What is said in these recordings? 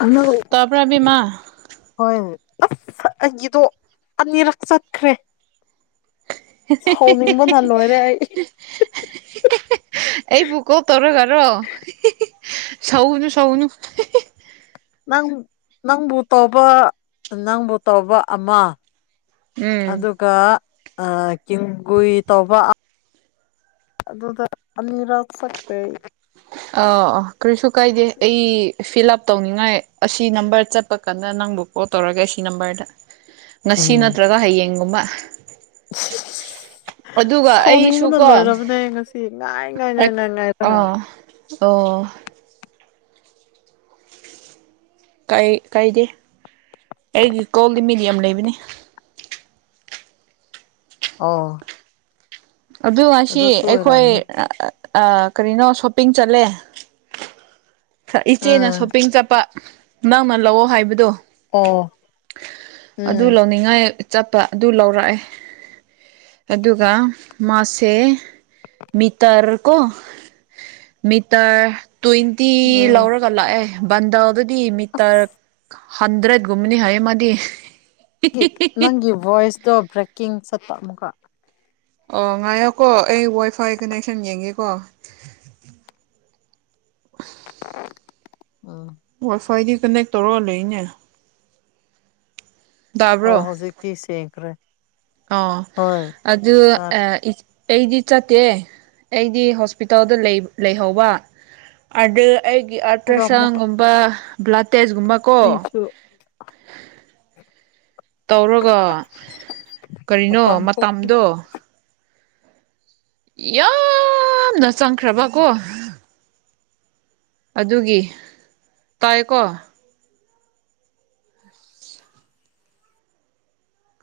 hello ꯇꯥꯕ꯭ꯔꯥ ꯕꯤꯃꯥ ꯍꯣꯏ ꯑꯁ ꯑꯩꯒꯤꯗꯣ ꯑꯅꯤꯔꯛ ꯆꯠꯈ꯭ꯔꯦ ꯁꯥꯎꯅꯤꯡꯕꯅ ꯂꯣꯏꯔꯦ ꯑꯩ ꯑꯩ ꯄꯨ ꯀꯣꯛ ꯇꯧꯔꯒꯔꯣ ꯁꯧꯅ ꯁꯧꯅ ꯅꯪ ꯅꯪꯕꯨ ꯇꯧꯕ ꯅꯪꯕꯨ ꯇꯧꯕ ꯑꯃ ꯎꯝ ꯑꯗꯨꯒ ꯀꯤꯝꯒꯨꯏ ꯇꯧꯕ ꯑꯗꯨꯗ ꯑꯅꯤꯔꯛ ꯆꯠꯀ꯭ꯔꯦ ꯑ ꯀꯔꯤꯁꯨ ꯀꯥꯏꯗꯦ ꯑꯩ ꯐꯤꯜꯂꯞ ꯇꯧꯅꯤꯡꯉꯥꯏ ꯑꯁꯤ ꯅꯝꯕꯔ ꯆꯠꯄ ꯀꯥꯟꯗ ꯅꯪꯕꯨ ꯀꯣꯜ ꯇꯧꯔꯒꯦ ꯑꯁꯤ ꯅꯝꯕꯔꯗ ꯉꯁꯤ ꯎꯝ ꯅꯠꯇ꯭ꯔꯒ ꯍꯌꯦꯡꯒꯨꯝꯕ [inaudible] ꯑꯗꯨꯒ ꯑꯩꯁꯨ ꯁꯥꯎꯅꯤꯡꯕꯅ ꯀꯣ ꯂꯣꯏꯔꯕꯅꯦ ꯉꯁꯤ ꯉꯥꯏ ꯉꯥꯏ ꯉꯥꯏꯅꯥꯏ ꯉꯥꯏꯔꯒ ꯑꯥ ꯑꯣ ꯀꯩ ꯀꯥꯏꯗꯦ ꯑꯩꯒꯤ ꯀꯣꯜꯗꯤ ꯃꯤꯗꯤ ꯌꯥꯝ ꯂꯩꯕꯅꯤ ꯑꯣ ꯑꯗꯨ ꯉꯁꯤ ꯑꯗꯨꯁꯨ ꯑꯩꯈꯣꯏ ꯑꯣꯏꯔꯝꯅꯤ ꯑꯥ ꯀꯔꯤꯅꯣ ꯁꯣꯞꯄꯤꯡ ꯆꯠꯂꯦ ꯏꯆꯦꯅ ꯑꯥ ꯁꯣꯞꯄꯤꯡ ꯆꯠꯄ ꯅꯪꯅ ꯂꯧꯑꯣ ꯍꯥꯏꯕꯗꯣ ꯑꯣ ꯑꯗꯨ ꯎꯝ ꯂꯧꯅꯤꯡꯉꯥꯏ ꯆꯠꯄ ꯑꯗꯨ ꯂꯧꯔꯛꯑꯦ ꯑꯗꯨꯒ ꯃꯥꯁꯦ ꯃꯤꯇ꯭ꯔꯀꯣ ꯃꯤꯇꯥ꯭ꯔ ꯇ‌ꯣꯏꯟ ꯇꯤ ꯎꯝ ꯂꯧꯔꯒ ꯂꯥꯛꯑꯦ ꯕꯟꯗꯜꯗꯨꯗꯤ ꯃꯤꯇꯔ ꯑꯁ ꯍꯟꯗ꯭ꯔꯠ ꯨꯅꯤ ꯍꯥꯏꯌꯦꯃꯗꯤ ꯅꯪꯒꯤ ꯣꯏꯁꯗꯣ ꯕ꯭ꯔꯦꯛꯀꯤꯡ ꯁꯠꯠꯇ ꯑꯃꯨꯒ ꯑꯣ ꯉꯥꯏꯌꯣꯀꯣ ꯑꯩ ꯋꯥꯏ ꯐꯥꯏ ꯀꯅꯦꯛꯁꯟ ꯌꯦꯡꯒꯦꯀꯣ [inaudible] ꯎꯝ ꯐꯏꯗꯤ ꯀꯅꯦꯛ ꯇꯧꯔꯛ ꯂꯩꯅꯦ ꯑ ꯍꯧꯖꯤꯛꯇꯤ ꯁꯦꯡꯀꯔꯦ ꯑ ꯑꯗꯨꯗ ꯇꯥꯔꯦ ꯑ ꯑꯩꯗꯤ ꯆꯠꯇꯦ ꯑꯩꯗꯤ ꯍꯣꯁꯄꯤꯇꯥꯜꯗ ꯂꯩꯍꯧꯕ ꯑꯗꯨ ꯑꯩꯒꯤ ꯑꯜꯇ꯭ꯔ ꯑꯗꯨꯒ ꯑꯃꯨꯛꯀ ꯁꯥꯎꯟꯒꯨꯝꯕ ꯕ꯭ꯂꯥ ꯇꯦꯖꯀꯨꯝꯕ ꯀꯣ ꯑꯩꯁꯨ ꯇꯧꯔꯒ ꯀꯔꯤꯅꯣ ꯃꯄꯥꯟ ꯊꯣꯛꯈꯤ ꯃꯇꯝꯗꯣ ꯌꯥꯝꯅ ꯆꯪꯈ꯭ꯔꯕ ꯀꯣ ꯑꯗꯨꯒꯤ ꯇꯥꯏꯀꯣ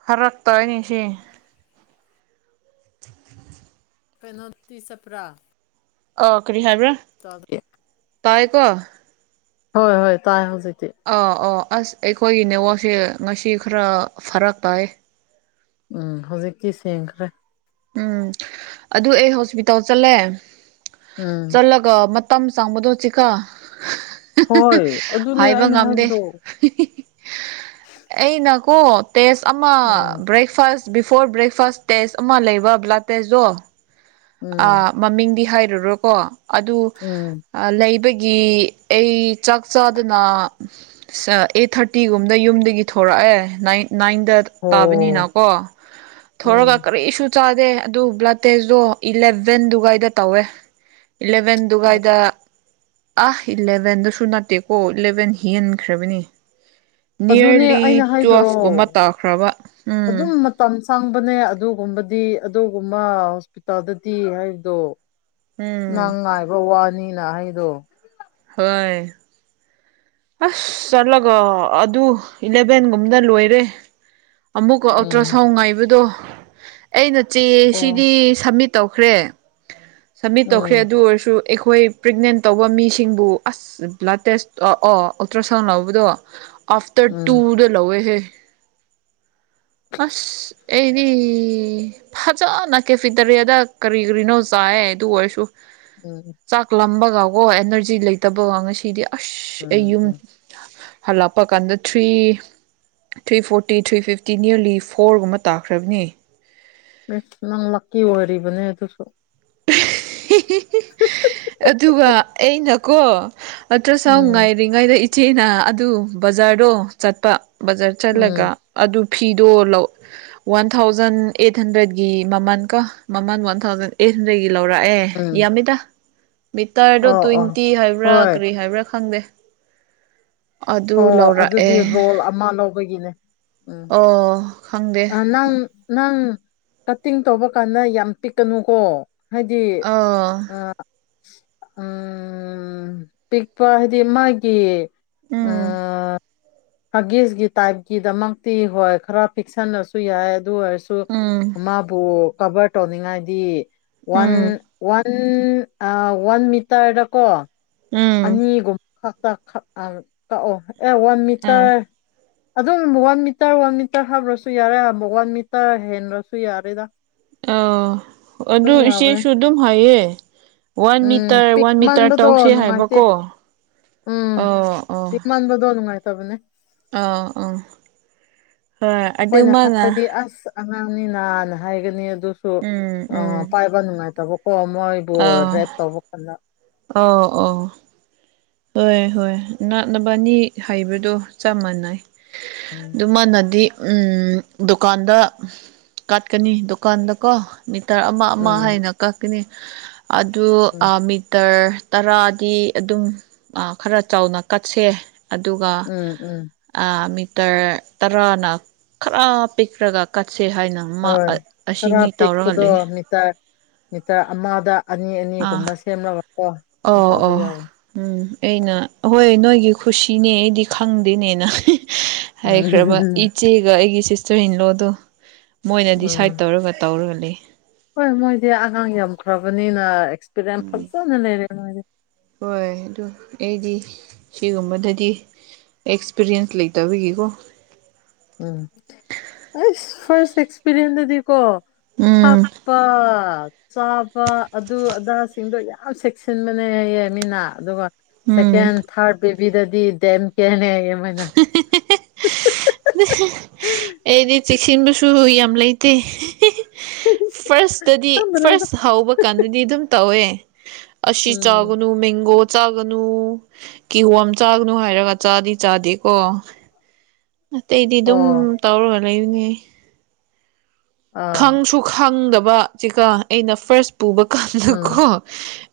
ꯐꯔꯛꯇꯣꯏꯅꯤ ꯁꯤ [inaudible] [inaudible] ꯄꯣꯇꯤ ꯆꯄ꯭ꯔꯥ ꯑꯣꯀꯦ ꯆ ꯇꯥꯏꯀꯣ ꯍꯣꯏ ꯍꯣꯏ ꯇꯥꯏ ꯍꯧꯖꯤꯛ ꯑꯥ ꯑꯣ ꯑꯁ ꯑꯩꯈꯣꯏꯒꯤ ꯅꯦꯠꯋꯥꯛꯁꯦ ꯉꯁꯤ ꯈꯔ ꯐꯔꯛꯄꯥꯏ ꯎꯝ ꯍꯧꯖꯤꯛꯛꯇꯤ ꯁꯦꯡꯈ꯭ꯔꯦ ꯎꯝ ꯑꯗꯨ ꯑꯩ ꯍꯣꯁꯄꯤꯇꯥꯜ ꯆꯠꯂꯦ ꯎꯝ ꯆꯠꯂꯒ ꯇꯝ ꯆꯥꯡꯕꯗꯧꯁꯤꯀ ꯍꯣꯏ ꯑꯗꯨꯅꯦ ꯑꯩꯅ ꯉꯝꯗꯦ ꯍꯥꯏꯕꯗꯣ ꯑꯩꯅꯀꯣ ꯇꯦꯁ ꯑꯃ um breakfast before breakfast test ꯑꯃ ꯂꯩꯕ ꯕ꯭ꯂꯥꯠ ꯇꯦꯁꯇꯣ ꯎꯝ ꯃꯃꯤꯡꯗꯤ ꯍꯥꯏ ꯎꯝ [inaudible] ꯒꯤ ꯑꯩ ꯆꯥꯛ ꯆꯥꯗꯅ ꯑꯩꯠ ꯊꯥꯔꯇꯤꯒꯨꯝꯕꯗ ꯌꯨꯝꯗꯒꯤ ꯊꯣꯛꯣꯔꯛꯑ ꯑꯦ ꯅꯥꯏꯟꯗ ꯑꯣ ꯇꯥꯕꯅꯤꯅꯀꯣ ꯊꯣꯔꯒ ꯎꯝ ꯀꯔꯤꯁꯨ ꯆꯥꯗꯦ ꯑꯗꯨ ꯕ꯭ꯂꯗ ꯇꯦꯁꯇꯣ ꯏꯂꯚꯦꯟꯗꯨꯒ ꯑꯩꯗ ꯇꯧꯋꯦ ꯏꯂꯚꯦꯟ ꯗꯨꯋꯥꯥꯏꯗ ꯑ ꯏꯂꯚꯦꯟꯗꯁꯨ ꯅꯠꯇꯦꯀꯣ ꯏꯂꯚꯦꯟ ꯍꯤꯍꯟꯈ꯭ꯔꯕꯅꯤ ꯑꯗꯨꯅꯦ ꯅꯤꯌꯔꯂꯤ ꯑꯩꯅ ꯍꯥꯏꯗꯨꯔꯣ ꯇꯨꯋꯦꯜꯐꯀꯨꯝꯕ ꯇꯥꯈ꯭ꯔꯕ ꯎꯝ ꯁꯪꯕꯅꯦ ꯑꯗꯨꯒꯨꯝꯕꯗꯤ ꯑꯗꯨꯒꯨꯝꯕ ꯍꯣꯁꯄꯤꯇꯥꯜꯗꯗꯤ ꯍꯥꯏꯕꯗꯣ ꯎꯝ ꯅꯪ ꯉꯥꯏꯕ ꯋꯥꯅꯤꯅ ꯑꯩꯗꯣ ꯍꯣꯏ ꯑꯁ ꯆꯠꯂꯒ ꯑꯗꯨ ꯏꯂꯚꯦꯟꯒꯨꯝꯗ ꯂꯣꯏꯔꯦ ꯑꯃꯨꯛꯀ ꯑꯜꯇ꯭ꯔ ꯎꯝ ꯁꯥꯎꯟ ꯉꯥꯏꯕꯗꯣ ꯑꯩꯅ ꯆꯦ ꯑꯣ ꯁꯤꯗꯤ ꯁꯃꯤꯠ ꯇꯧꯈ꯭ꯔꯦ ꯁꯕꯃꯤꯠ ꯇꯧꯈ꯭ꯔꯦ ꯎꯝ ꯑꯗꯨ ꯑꯣꯏꯔꯁꯨ ꯑꯩꯈꯣꯏ ꯄ꯭ꯔꯦꯒꯅꯦꯟ ꯇꯧꯕ ꯃꯤꯁꯤꯡꯕꯨ ꯑꯁ ꯕ꯭ꯂꯗ ꯇꯦꯁ ꯑꯣ ꯑꯜꯇ꯭ꯔ ꯁꯥꯎꯟ ꯂꯧꯕꯗꯣ ꯑꯥꯐꯇꯔ ꯎꯝ ꯇꯨꯗ ꯂꯧꯋꯦꯍꯦ ꯑꯁ ꯑꯩꯗꯤ ꯐꯖꯅ ꯀꯦꯐꯤ ꯇꯔꯤꯌꯥꯗ ꯀꯔꯤ ꯀꯔꯤꯅꯣ ꯆꯥꯏ ꯑꯗꯨ ꯑꯣꯏꯔꯁꯨ ꯎꯝ ꯆꯥꯛ ꯂꯝꯕꯒꯀꯣ ꯑꯦꯅꯔꯖꯤ ꯂꯩꯇꯕꯒ ꯉꯁꯤꯗꯤ ꯑꯁ ꯑꯩ ꯎꯝ ꯌꯨꯝ ꯎꯝ ꯍꯜꯂꯛꯄ ꯀꯥꯟꯗ three three forty three fifty nearly ꯐꯣꯔꯒꯨꯝꯕ ꯇꯥꯈ꯭ꯔꯕꯅꯤ ꯁ ꯅꯪ ꯂꯛꯀꯤ ꯑꯣꯏꯔꯤꯕꯅꯦ ꯑꯗꯨꯁꯨ ꯑꯗꯨꯒ ꯑꯩꯅꯀꯣ ꯅꯠꯇ꯭ꯔ ꯁ ꯎꯝ ꯉꯥꯏꯔꯤꯉꯩꯗ ꯏꯆꯦꯅ ꯑꯗꯨ ꯕꯖꯥꯔꯗꯣ ꯆꯠꯄ ꯕꯖꯥꯔ ꯎꯝ ꯆꯠꯂꯒ ꯑꯗꯨ ꯐꯤꯗꯣ ꯂꯧ ꯋꯥꯟ ꯊꯥꯎꯖꯟ ꯑꯩꯠ ꯍꯟꯗ꯭ꯔꯦꯗꯀꯤ ꯃꯃꯜ ꯀ ꯃꯃꯜ ꯋꯥꯟ ꯊꯥꯎꯖꯟ ꯑꯦꯠ ꯍꯗꯒꯤ ꯂꯧꯔꯛꯑꯦ ꯑꯦ ꯎꯝ ꯌꯥꯝꯃꯤꯗ ꯃꯤꯇꯔꯗꯣ ꯑꯣ ꯑꯣ ꯇ꯭ꯋꯦꯟꯇꯤ ꯍꯥꯏꯕ꯭ꯔꯥ ꯍꯣꯏ ꯀꯔꯤ ꯍꯥꯏꯕ꯭ꯔꯥ ꯈꯪꯗꯦ ꯑꯗꯨ ꯑꯣ ꯂꯧꯔꯛꯑꯦ ꯑꯗꯨꯗꯤ ꯔꯣꯜ ꯑꯃ ꯂꯧꯕꯒꯤꯅꯦ ꯎꯝ ꯑꯣ ꯈꯪꯗꯦ ꯅꯪ ꯅꯪ ꯀꯠꯇꯤꯡ ꯇꯧꯕ ꯀꯥꯟꯗ ꯌꯥꯝ ꯄꯤꯛꯀꯅꯨꯀꯣ ꯍꯥꯏꯗꯤ ꯑꯣ ꯑ ꯎꯝ ꯄꯤꯛꯄ ꯍꯥꯏꯗꯤ ꯃꯥꯒꯤ ꯎꯝ ꯐꯥꯒꯤꯁꯒꯤ ꯇꯥꯏꯞꯀꯤꯗꯃꯛꯇꯤ ꯍꯣꯏ ꯈꯔ ꯐꯤꯛꯁꯟꯅꯁꯨ ꯌꯥꯏ ꯑꯗꯨ ꯑꯣꯏꯔꯁꯨ ꯎꯝ ꯃꯥꯕꯨ ꯀꯕꯔ ꯇꯧꯅꯤꯡꯉꯥꯏꯗꯤ ꯋꯥꯟ ꯎꯝ ꯋꯥꯟ ꯋꯥꯟ ꯃꯤꯇꯔꯗ ꯀꯣ ꯎꯝ ꯑꯅꯤꯒ ꯑ ꯀ ꯑꯦ ꯋꯥꯟ ꯑꯥ ꯃꯤꯇꯔ ꯑꯗꯨꯝ ꯋꯥꯟ ꯃꯤꯇꯔ ꯋꯥꯟ ꯃꯤꯇꯔ ꯍꯥꯞ꯭ꯔꯁꯨ ꯌꯥꯔꯦ ꯑ ꯋꯥꯟ ꯃꯤꯇꯔ ꯍꯦꯟ꯭ꯔꯁꯨ ꯌꯥꯔꯦꯗ ꯑ ꯑꯗꯨ ꯑꯗꯨꯝ ꯌꯥꯕꯅꯦ ꯏꯆꯦꯁꯨ ꯑꯗꯨꯝ ꯍꯥꯏꯌꯦ ꯋꯥꯟ ꯎꯝ ꯃꯤꯇꯔ ꯋꯥꯟ ꯃꯤꯇꯔ ꯄꯤꯛꯃꯟꯕꯗꯣ ꯇꯧꯁꯦ ꯍꯥꯏꯕ ꯅꯨꯡꯉꯥꯏꯇꯦ ꯀꯣ ꯑ ꯑ ꯅꯨꯡꯉꯥꯏ ꯇꯕꯅꯦ ꯑ ꯑ ꯍꯣꯏ ꯑꯗꯨꯃꯉꯥ ꯑꯅꯤꯅꯥꯅ ꯍꯥꯏꯒꯅꯤ ꯑꯗꯨꯁꯨ ꯎꯝ ꯎꯝ ꯄꯥꯏꯕ ꯅꯨꯡꯉꯥꯏꯇꯕ ꯍ ꯃꯣꯏꯕꯨ ꯑꯥ ꯔꯦ ꯇꯧꯕ ꯀ ꯑꯣ ꯑꯣ ꯍꯣꯏ ꯍꯣꯏ ꯅꯅꯥꯛꯅꯕ ꯑꯅꯤ ꯍꯩꯕꯗꯣ ꯆꯞ ꯃꯥꯟꯅꯩ ꯎꯝ ꯑꯗꯨꯃꯥꯟꯅꯗꯤ ꯎ ꯗꯨꯀꯥꯟꯗ ꯀꯥꯠꯀꯅꯤ ꯗꯨꯀꯥꯟꯗꯀꯣ ꯇꯔ ꯑꯃ ꯑꯃ ꯎꯝ ꯍꯥꯏꯅ ꯀꯛꯀꯅꯤ ꯑꯗꯨ ꯎꯝ ꯃꯤꯇꯔ ꯇꯔꯥꯗꯤ ꯑꯗꯨꯝ ꯈꯔ ꯆꯥꯎꯅ ꯀꯠꯁꯦ ꯑꯗꯨꯒ ꯎꯝ ꯎꯝ ꯃꯤ ꯇꯔꯥꯅ ꯈꯔ ꯄꯤꯛ꯭ꯔꯒ ꯁꯦ ꯍꯥꯏꯅ ꯍꯣꯏ ꯑꯁꯤꯅꯤ ꯇꯧꯔꯒ ꯂꯩ ꯅꯤꯇ ꯑꯃꯃꯥꯗ ꯑꯥ ꯑꯣ ꯇꯧꯕ ꯑꯣ ꯌꯥꯎꯋꯦ ꯎꯝ ꯑꯅ ꯍꯣꯏ ꯅꯣꯏ ꯑꯩ ꯒꯤ ꯈꯨꯁꯤꯅꯦ ꯑꯩꯗꯤ ꯈꯪꯗꯦꯅꯦꯅ ꯍꯥꯏꯈ꯭ꯔꯕ ꯎꯝ ꯏꯆꯦꯒ ꯑꯩꯒꯤ ꯁꯤꯁꯇꯔ ꯏꯟ ꯂꯣꯗꯣ ꯃꯣꯏꯅ ꯗꯤꯁꯥꯏꯠ ꯎꯝ ꯇꯧꯔꯒ ꯇꯧꯔꯒ ꯂꯩ ꯍꯣꯏ ꯃꯣꯏꯗꯤ ꯑꯉꯥꯡ ꯌꯥꯝꯈ꯭ꯔꯕꯅꯤꯅ ꯑꯦꯛꯁꯄꯤꯔꯤꯌꯦꯟꯁ ꯎꯝ ꯐꯖꯅ ꯂꯩꯔꯦ ꯃꯣꯏꯗꯤ ꯍꯣꯏ ꯍꯣ ꯑꯦꯗꯤ ꯁꯤꯒꯨꯝꯕꯗꯗꯤ ꯑꯦꯛꯁꯄꯤꯔꯤꯌꯦꯟꯁ ꯂꯩꯇꯕꯒꯤꯀꯣ ꯎꯝ ꯐ ꯑꯦꯛꯁꯄꯤꯔꯤꯟꯁ ꯑꯗꯨꯗꯤꯀꯣ ꯎꯝ ꯊꯛꯄ ꯆꯥꯕ ꯑꯗꯨ ꯑꯗꯥꯁꯤꯡꯗꯣ ꯌꯥꯝ ꯆꯦꯛꯁꯤꯟꯕꯅꯦ ꯍꯥꯏꯌꯦꯦ ꯃꯤꯅ ꯑꯗꯨꯒ ꯎꯝ ꯁꯦꯀꯦꯟ ꯊꯥꯔꯠ ꯕꯦꯕꯤꯗꯗꯤ ꯗꯦꯝ ꯀꯦꯅꯦꯌꯦ ꯃꯣꯏꯅ ꯑꯩꯗꯤ ꯆꯦꯛꯁꯤꯟꯕꯁꯨ ꯌꯥꯝ ꯂꯩꯇꯦ ꯐꯥꯔꯁꯇꯗꯤ ꯈꯪꯗ꯭ꯔꯦꯗ ꯐꯥꯔꯁ ꯍꯧꯕ ꯀꯥꯟꯗꯗꯤ ꯑꯗꯨꯝ ꯇꯧꯋꯦ ꯑꯁꯤ ꯎꯝ ꯆꯥꯒꯅꯨ ꯃꯦꯡꯒꯣ ꯆꯥꯒꯅꯨ ꯀꯤꯍꯣꯝ ꯆꯥꯒꯅꯨ ꯍꯥꯏꯔꯒ ꯆꯥꯗꯤ ꯆꯥꯗꯦꯀꯣ ꯑꯇꯩꯗꯤ ꯑꯗꯨꯝ ꯑꯣ ꯇꯧꯔꯒ ꯂꯩꯔꯤꯅꯦ ꯑꯥ ꯈꯪꯁꯨ ꯈꯪꯗꯕ ꯆꯦꯀꯥ ꯑꯩꯅ ꯐꯥꯔꯁ ꯄꯨꯕ ꯎꯝ ꯀꯥꯟꯗꯀꯣ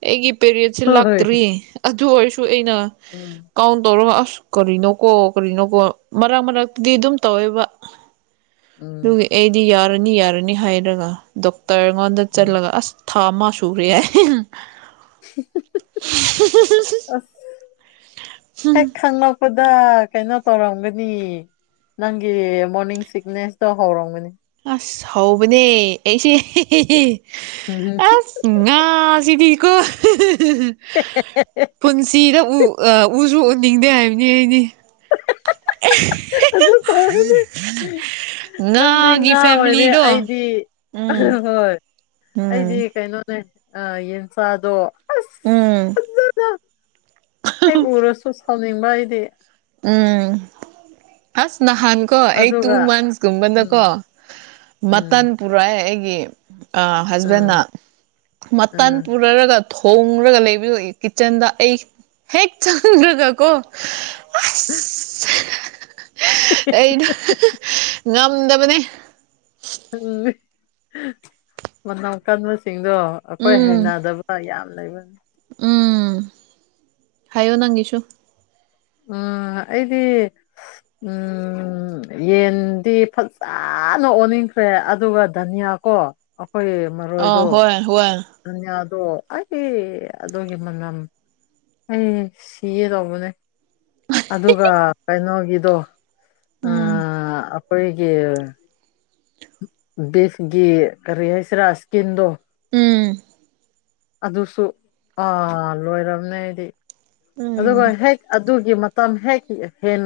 ꯑꯩꯒꯤ ꯄꯦꯔꯤꯠꯁꯦ ꯍꯣꯏ ꯂꯥꯛꯇ꯭ꯔꯤ ꯑꯗꯨ ꯑꯣꯏꯔꯁꯨ ꯑꯩꯅ ꯎꯝ ꯀꯥꯎꯟ ꯇꯧꯔ ꯀꯔꯤꯅꯣ ꯀꯣ ꯀꯔꯤꯅꯣ ꯀꯣ ꯃꯔꯛ ꯃꯔꯛꯇꯗꯤ ꯑꯗꯨꯝ ꯇꯧꯋꯦꯕ ꯎꯝ ꯑꯗꯨꯒꯤ ꯑꯩꯗꯤ ꯌꯥꯔꯅꯤ ꯌꯥꯔꯅꯤ ꯍꯥꯏꯔꯒ ꯗꯣꯛꯇꯔ ꯑꯩꯉꯣꯟꯗ ꯎꯝ ꯆꯠꯂꯒ ꯑꯁ ꯊꯥ ꯃꯥꯁꯨꯔꯦ ꯑꯁ ꯍꯦꯛ ꯈꯪꯅꯄ ꯑꯗ ꯀꯩꯅꯣ ꯇꯧꯔꯝꯒꯅꯤ ꯅꯪꯒꯤ ꯃꯣꯔꯅꯤꯡ ꯁꯤꯛꯅꯦꯁꯇꯣ ꯍꯧꯔꯝꯒꯅꯤ ꯑꯁ ꯍꯧꯕꯅꯦ ꯑꯩꯁꯦ ꯑꯁ ꯉꯥꯁꯤꯗꯤ ꯄꯨꯁꯤ ꯎ ꯎ ꯂꯤꯡꯗ ꯍꯥꯏꯌꯦꯅꯦ ꯑꯩꯗꯤ ꯑꯗꯨ ꯇꯧꯔꯗꯤ ꯎ ꯅꯪꯗꯤ ꯉꯥ ꯑꯣꯏꯔꯦ ꯑꯩꯗꯤ ꯎꯝ ꯍꯣꯏ ꯑꯩꯗꯤ ꯎꯝ ꯀꯩꯅꯣꯅꯦ ꯑ ꯌꯦꯟꯁꯥꯗꯣ ꯎꯝ ꯍꯦꯛ ꯎꯔꯁꯨ ꯁꯥꯎꯅꯤꯡꯕ ꯑꯩꯗꯤ ꯎꯝ ꯑꯁ ꯅꯍꯥꯟ ꯀꯣ ꯑꯩ ꯇꯨ ꯑꯗꯨꯒ ꯃꯟꯁꯀꯨꯝꯕꯗꯀꯣ ꯎꯝ ꯃꯇꯝ ꯎꯝ ꯄꯨꯔꯛꯑꯦ ꯑꯩꯒꯤ ꯑ ꯍꯁꯕꯦꯟ ꯎꯝ ꯃꯥꯟ ꯎꯝ ꯄꯨꯔꯔꯒ ꯊꯣꯡꯡꯂꯒ ꯂꯩꯕꯤꯔꯛꯏ ꯀꯤꯠꯆꯟꯗ ꯑꯩ ꯍꯦꯛ ꯆꯪꯈ꯭ꯔꯒꯀꯣ [unintelligible] ꯑꯩꯅ ꯉꯝꯗꯕꯅꯦ ꯎꯝ ꯃꯧꯀꯗꯁꯤ ꯁꯤꯡꯗꯣ ꯑꯩꯈꯣꯏ ꯎꯝ ꯍꯩꯅꯗꯕ ꯌꯥꯝ ꯂꯩꯕꯅꯤ ꯎꯝ ꯍꯥꯏꯣ ꯅꯪꯤꯁꯨ ꯑ ꯑꯩꯗꯤ ꯎꯝ ꯌꯦꯟꯗꯤ ꯐꯖꯅ ꯑꯣꯟꯅꯤꯡꯈ꯭ꯔꯦ ꯑꯗꯨꯒ ꯙꯅꯤꯌꯥ ꯀ ꯀ ꯑꯩꯈꯣꯏ ꯃꯔꯣꯏꯗꯣ ꯑ ꯍꯣꯏ ꯍꯣꯏ ꯗꯣ ꯑꯩ ꯑꯗꯨꯒꯤ ꯃꯅꯝ ꯑꯩ ꯁꯤ ꯑꯦ ꯇꯧꯕꯅꯦ ꯑꯗꯨꯒ ꯀꯩꯅꯣꯒꯤꯗꯣ ꯑ ꯎꯝ ꯑꯄꯣꯏꯒꯤ ꯕꯤꯁꯒꯤ ꯔꯤꯍꯥꯏꯁꯤꯔ ꯑꯀꯤꯤꯟꯗ ꯎꯝ ꯑꯗꯨꯁꯨ ꯑꯥ ꯂꯣꯏꯔꯝꯅꯦꯗꯤ ꯑꯗꯨꯒ ꯎꯝ ꯍꯦꯛ ꯑꯗꯨꯒꯤ ꯃꯇꯝ ꯍꯦꯛ ꯍꯦꯟ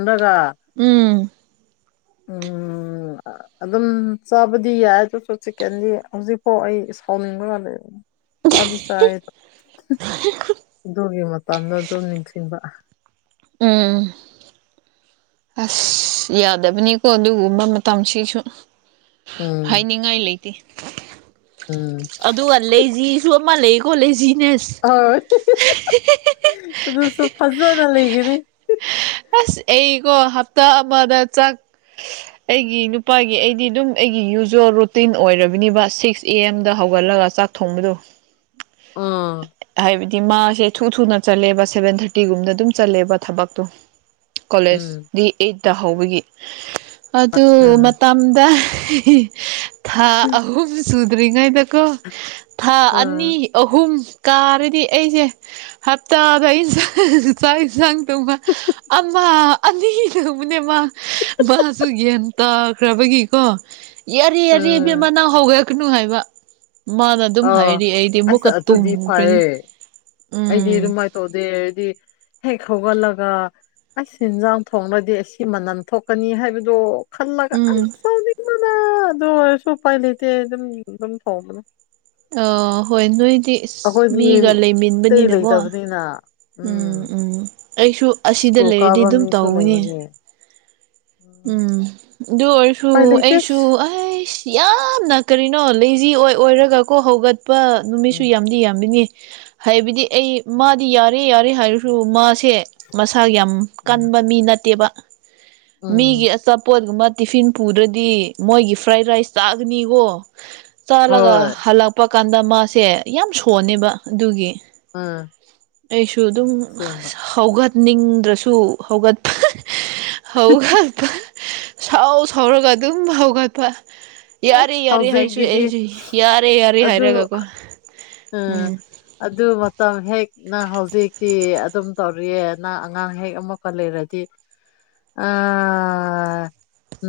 ꯎꯝ ꯎꯝ ꯑꯗꯨꯝ ꯆꯥꯕꯗꯤ ꯌꯥꯏ ꯑꯗꯨꯁꯨ ꯆꯤꯛꯀꯦꯟꯗꯤ ꯍꯧꯖꯤꯛꯐꯥꯎ ꯑꯩ ꯏꯁꯥꯎꯅꯤꯡꯕꯒ ꯂꯩ ꯆꯥꯁꯥꯏꯗꯣꯒꯤ ꯃ ꯇꯥꯡ ꯑꯗꯨꯝ ꯅꯤꯡꯁꯤꯡꯕ ꯎꯝ ꯑꯁ ꯌꯥꯗꯕꯅꯤꯀꯣ ꯑꯗꯨꯒꯨꯝꯕ ꯃꯇꯝꯁꯤꯁꯨ ꯎꯝ ꯍꯥꯏꯅꯤꯡꯉꯥꯏ ꯂꯩꯇꯦ ꯎꯝ ꯑꯗꯨꯒ ꯂꯩꯁꯤꯁꯨ ꯑꯃ ꯂꯩ ꯈꯣ ꯂꯩꯁꯤ ꯌꯦꯁ ꯍꯣꯏ ꯑꯗꯨꯁꯨ ꯐꯖꯅ ꯂꯩꯒꯅꯤ ꯑꯁ ꯑꯩꯀꯣ ꯍꯞꯇꯥ ꯑꯃꯗ ꯆꯥꯛ ꯑꯩꯒꯤ ꯅꯨꯄꯥꯒꯤ ꯑꯩꯗꯤ ꯑꯗꯨꯝ ꯑꯩꯒꯤ ꯌꯨꯖꯋꯦꯜ ꯔꯨꯇꯤꯟ ꯑꯣꯏꯔꯕꯅꯤꯕ ꯁꯤꯛꯁ ꯑꯦ ꯑꯦꯝꯗ ꯍꯧꯒꯠꯂꯒ ꯆꯥꯛ ꯊꯣꯡꯕꯗꯨ ꯎꯝ ꯍꯥꯏꯕꯗꯤ ꯃꯥꯁꯦ ꯊꯨ ꯊꯨꯅ ꯆꯠꯂꯦꯕ ꯁꯦꯚꯦꯟ ꯊꯥꯔꯇꯤꯒꯨꯝꯗ ꯑꯗꯨꯝ ꯆꯠꯂꯦꯕ ꯊꯕꯛꯇꯣ ꯀꯣꯂꯦꯖ ꯎꯝ ꯗꯤ ꯑꯩꯠꯇ ꯍꯧꯕꯒꯤ ꯑꯗꯨ ꯎꯝ ꯃꯇꯝꯗ ꯊꯥ ꯑꯍ ꯁꯗꯔꯤꯒꯗ ꯀ ꯊꯥ ꯑꯅꯤ ꯎꯝ ꯑꯍꯨꯝ ꯀꯥꯔꯗꯤ ꯑꯩꯁꯦ ꯍꯞꯇꯥꯗꯟ ꯆꯥꯛ ꯏꯟꯁꯥꯡ ꯊꯣꯡꯕ ꯑꯃ ꯑ ꯑꯅꯤ ꯊꯣꯛꯕꯅꯦ ꯃꯥ ꯃꯥꯁꯨ ꯒ꯭ꯌꯥꯟ ꯇꯥꯈ꯭ꯔꯕꯒꯤꯀꯣ ꯌꯥꯔꯤ ꯎꯝ ꯌꯥꯔꯤꯕꯦꯝꯃꯅꯥ ꯍꯧꯒꯛꯅꯨ ꯍꯥꯏꯕ ꯃꯥꯅ ꯑꯗꯨꯝ ꯍꯥꯏꯔꯤ ꯑꯩꯗꯤ ꯃꯨꯛꯀ ꯇꯨꯝꯃꯨ ꯍꯥꯏꯑꯦ ꯑꯩꯗꯤ ꯑꯗꯨꯃꯥꯏꯅ ꯇꯧꯗꯦ ꯑꯩꯗꯤ ꯍꯦꯛ ꯍꯧꯒꯠꯂꯒ ꯑꯩ ꯏꯟꯖꯥꯡ ꯊꯣꯡꯅꯗꯤ ꯑꯩ ꯑꯁꯤ ꯃꯅꯝ ꯊꯣꯛꯀꯅꯤ ꯍꯥꯏꯕꯗꯨ ꯈꯜꯂꯒ ꯎꯝ ꯑꯁ ꯁꯥꯎꯅꯤꯡ ꯃꯅ ꯑꯗꯨ ꯑꯣꯏꯁꯨ ꯎꯄꯥꯏ ꯂꯩꯇꯦ ꯑꯗꯨꯝ ꯑꯗꯨꯝ ꯁꯕꯅꯦ ꯑ ꯍꯣꯏ ꯅꯣꯏꯗꯤ ꯑꯩꯈꯣꯏꯗꯤ ꯃꯤꯒ ꯑꯇꯩ ꯂꯩꯃꯤꯟꯕꯅꯤꯅꯀꯣ ꯂꯩꯇꯕꯅꯤꯅ ꯎꯝ ꯎꯝ ꯑꯩꯁꯨ ꯑꯁꯤꯗ ꯁ꯭ꯀꯨꯜ ꯂꯩꯔꯗꯤ ꯀꯥꯕ ꯑꯗꯨꯝ ꯃꯤꯁꯨ ꯇꯧꯅꯦ ꯂꯩꯕꯒꯤ ꯎꯝ ꯗꯔꯁꯨ ꯎꯄꯥꯏ ꯂꯩꯇꯦ ꯑꯩꯁꯨ ꯑꯩꯁ ꯌꯥꯝꯅ ꯀꯔꯤꯅꯣ ꯂꯩꯖꯤ ꯑꯣꯏ ꯑꯣꯏꯔꯒꯀꯣ ꯍꯧꯒꯠꯄ ꯅꯨꯃꯤꯠꯁꯨ ꯎꯝ ꯌꯥꯝꯗꯤ ꯌꯥꯝꯕꯤꯅꯤ ꯍꯥꯏꯕꯗꯤ ꯑꯩ ꯃꯥꯗꯤ ꯌꯥꯔꯦ ꯌꯥꯔꯦ ꯍꯥꯏꯔꯁꯨ ꯃꯥꯁꯦꯁ ꯊꯥꯛ ꯌꯥꯝ ꯎꯝ ꯀꯟꯕ ꯃꯤ ꯅꯠꯇꯦꯕ ꯃꯤꯒꯤ ꯎꯝ ꯑꯆꯥꯄꯣꯠꯒꯨꯝꯕ ꯇꯤꯐꯤꯟ ꯄꯨꯗ꯭ꯔꯗꯤ ꯃꯣꯏꯒꯤ ꯐ꯭ꯔꯥꯏꯗ ꯔꯥꯏꯁ ꯆꯥꯒꯅꯤꯀꯣ ꯆꯥꯂꯒ ꯍꯣꯏ ꯍꯜꯂꯛꯄ ꯀꯥꯟꯗ ꯃꯥꯁꯦ ꯌꯥꯝ ꯁꯣꯟꯅꯦꯕ ꯑꯗꯨꯒꯤ ꯑꯥ ꯑꯩꯁꯨ ꯑꯗꯨꯝ ꯍꯧꯒꯠꯅꯤꯡꯗ꯭ꯔꯁꯨ ꯍꯧꯒꯠꯄ [unintelligible] ꯍꯧꯒꯠꯄ ꯁꯥꯎ ꯁꯥꯎꯔꯒ ꯑꯗꯨꯝ ꯍꯧꯥꯎꯒꯠꯄ ꯌꯥꯔ ꯑꯁ ꯌꯥꯔ ꯍꯥꯏꯁꯨ ꯍꯧꯖꯤꯛꯀꯤꯗꯤ ꯑꯩꯁꯨ ꯌꯥꯔꯦ ꯌꯥꯔꯦ ꯍꯥꯏꯔꯒꯀꯣ ꯎ ꯎꯝ ꯑꯗꯨ ꯃ ꯍꯦ ꯍ ꯅ ꯍꯧꯖꯤꯛꯇꯤ ꯑꯗꯨꯝ ꯇꯧꯔꯤꯑꯦ ꯅꯪ ꯑꯉꯥꯡ ꯍꯦꯛ ꯑꯃꯨꯛꯀ ꯂꯩꯔꯗꯤ ꯑ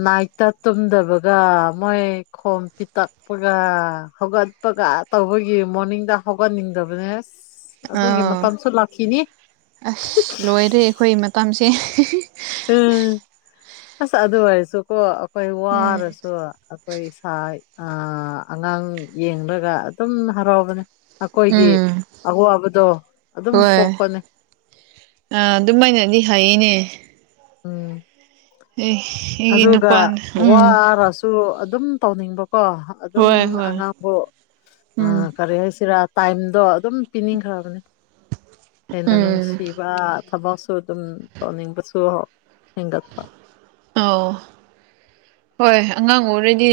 ꯅꯥꯏꯠꯇ ꯇꯨꯝꯗꯕꯒ ꯃꯣꯏ ꯈꯣꯝ ꯄꯤꯛꯇꯛꯄꯒ ꯍꯧꯒꯠꯄ ꯇꯧꯕꯒꯤ ꯃꯣꯔꯅꯤꯡꯗ ꯍꯧꯒꯠꯅꯤꯡꯗꯕꯅꯦ ꯑꯗꯨꯒꯤ ꯑꯥ ꯃꯇꯝꯁꯨ ꯂꯥꯛꯈꯤꯅꯤ ꯑꯁ ꯂꯣꯏꯔꯦ ꯑꯩꯈꯣꯏ ꯃꯇꯝꯁꯦ ꯎꯝ ꯑꯁ ꯑꯗꯨ ꯑꯣꯏꯁꯨꯀꯣ ꯑꯩꯈꯣꯏ ꯎꯝ ꯋꯥꯔꯁꯨ ꯑꯩꯈꯣꯏ ꯏꯁꯥ ꯑꯉꯥꯡ ꯌꯦꯡꯂꯒ ꯑꯗꯨꯝ ꯍꯔꯥꯎꯕꯅꯦ ꯑꯩꯈꯣꯏꯒꯤ ꯎꯝ ꯑꯋꯥꯕꯗꯣ ꯑꯗꯨꯝ ꯍꯣꯏ ꯀꯣꯛꯄꯅꯤ ꯑ ꯑꯗꯨꯝꯃꯥꯏꯅꯗꯤ ꯍꯥꯏꯅꯦ ꯎꯝ ꯑꯩꯒꯤ ꯑꯗꯨꯒꯒ ꯅꯨꯄꯥꯅ ꯍꯋꯥ ꯎꯝ ꯑ ꯔꯁꯨ ꯑꯗꯨꯝ ꯇꯧꯅꯤꯡꯕꯀꯣ ꯑꯗꯨꯝ ꯍꯣꯏ ꯍꯣꯏ ꯑꯉꯥꯡꯕꯨ ꯎꯝ ꯀꯔꯤ ꯍꯥꯏꯁꯤꯔꯥ ꯇꯥꯏꯝꯗꯣ ꯑꯗꯨꯝ ꯄꯤꯅꯤꯡꯈ꯭ꯔꯕꯅꯦ ꯍꯦꯟꯅ ꯎꯝ ꯅꯨꯡꯁꯤꯕ ꯊꯕꯛꯁꯨ ꯑꯗꯨꯝ ꯇꯧꯅꯤꯡꯕꯁꯨ ꯍꯦꯟꯒꯠꯄ ꯑ ꯍꯣꯏ ꯑꯉꯥꯡ ꯑꯣꯏꯔꯦꯗꯤ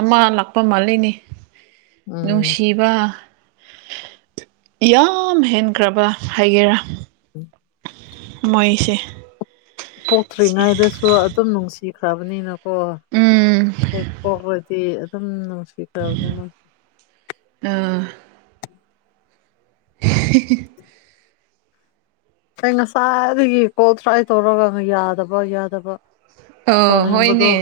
ꯑꯃ ꯂꯥꯛꯄ ꯃꯥꯜꯂꯤꯅꯤ ꯎꯝ ꯅꯨꯡꯁꯤꯕ ꯌꯥꯝ ꯍꯦꯟꯈ꯭ꯔꯕ ꯍꯥꯏꯒꯦꯔꯥ ꯃꯣꯏꯁꯦ ꯄꯣꯛꯇ꯭ꯔꯤꯉꯥꯏꯗꯁꯨ ꯑꯗꯨꯝ ꯅꯨꯡꯁꯤꯈ꯭ꯔꯕꯅꯤꯅ ꯀꯣ ꯎꯝ ꯍꯦꯛ ꯄꯣꯛꯄꯗꯤ ꯑꯗꯨꯝ ꯅꯨꯡꯁꯤꯈꯕꯅꯦ ꯃꯥ ꯑꯥ [inaudible] ꯑꯩ ꯉꯁꯥꯏꯗꯒꯤ ꯀꯣꯜ ꯇ꯭ꯔꯥꯏ ꯇꯧꯔꯒ ꯌꯥꯗꯕ ꯌꯥꯗꯕ ꯑ ꯁꯥꯎꯅꯤꯡꯕꯗꯣ ꯍꯣꯏꯅꯦ